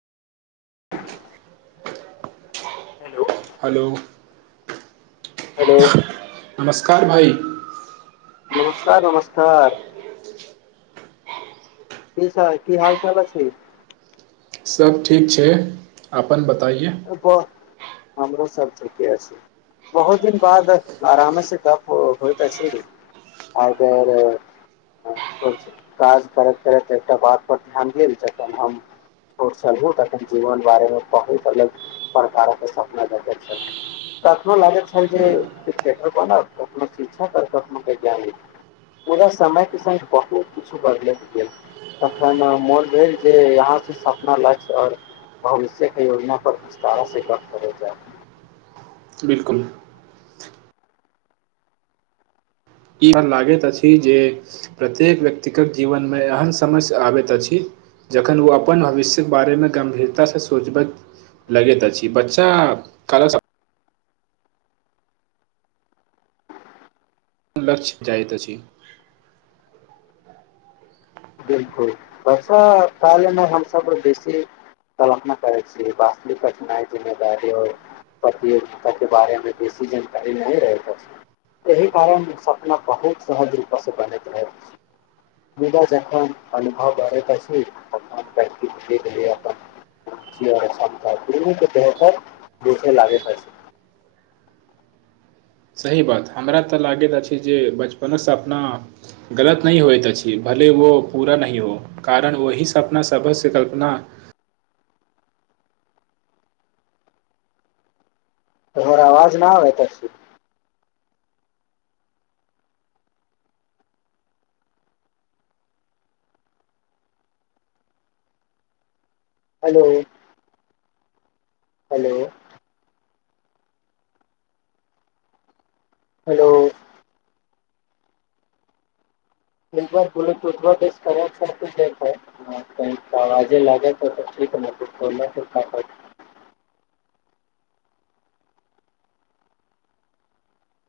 [unintelligible] hello hello hello नमस्कार भाइ नमस्कार नमस्कार की सर की हाल चाल अइछ सब ठीक छय अपन बताइए हमरो सब ठीके छय बहुत दिन बाद आरामे से गप्प होत अछी [unintelligible] हँ सोचलू काज करैत करैत एक्टा बात पर ध्यान गेल जखन हम ओर सहयो तखन जीवन बारे में बहुत अलग प्रकार कऽ सपना देखै छलु तखनो लागैत छल जे क्रिकेटर को नऽ कखनो शिक्षक आऽ कखनो वैज्ञानिक पुरा समय के साथ बहुत कुछ बदलत गेल तखन मोन भेल जे यहाँ से सपना लक्ष ओर भविष्य के योजना पर विस्तारा से गप करे जाइ बिल्कुल ई हम लागैत अछि जे प्रत्येक व्यक्तिक जीवन में एहन समस आबैत अछि जखन ओ अपन भविष्य के बारे में गम्भीरता सँ सोचबैत लगैत अछि बच्चा थोड़ा सा अपन लक्ष्य भी आयत अछि बिल्कुल बस [unintelligible] हमस बेसी कल्पना करय छी वास्तविक कठिनाइ जिम्मेदारी हो पति ओर पतदारे में बेसी जानकारी नहीं रहैत अछि एहि कारण सपना बहुत सहजिलपस बनैत रहै मुदा अनुभव भरत अपन कऽ भी गेल अपन बेहतर देखे लागे [unintelligible] सही बात हमरा तऽ लागैत अछि जे बचपन सँ सपना गलत नहि होइतऽ अछि भले वो पूरा नय हो कारण ओहि सँ सपना सब सँ कल्पना तोहर आवाज न आबैत अछि हेलो हेलो हेलो एक बुल करै ह काजे लागे तऽ तऽ ठीक ख [unintelligible]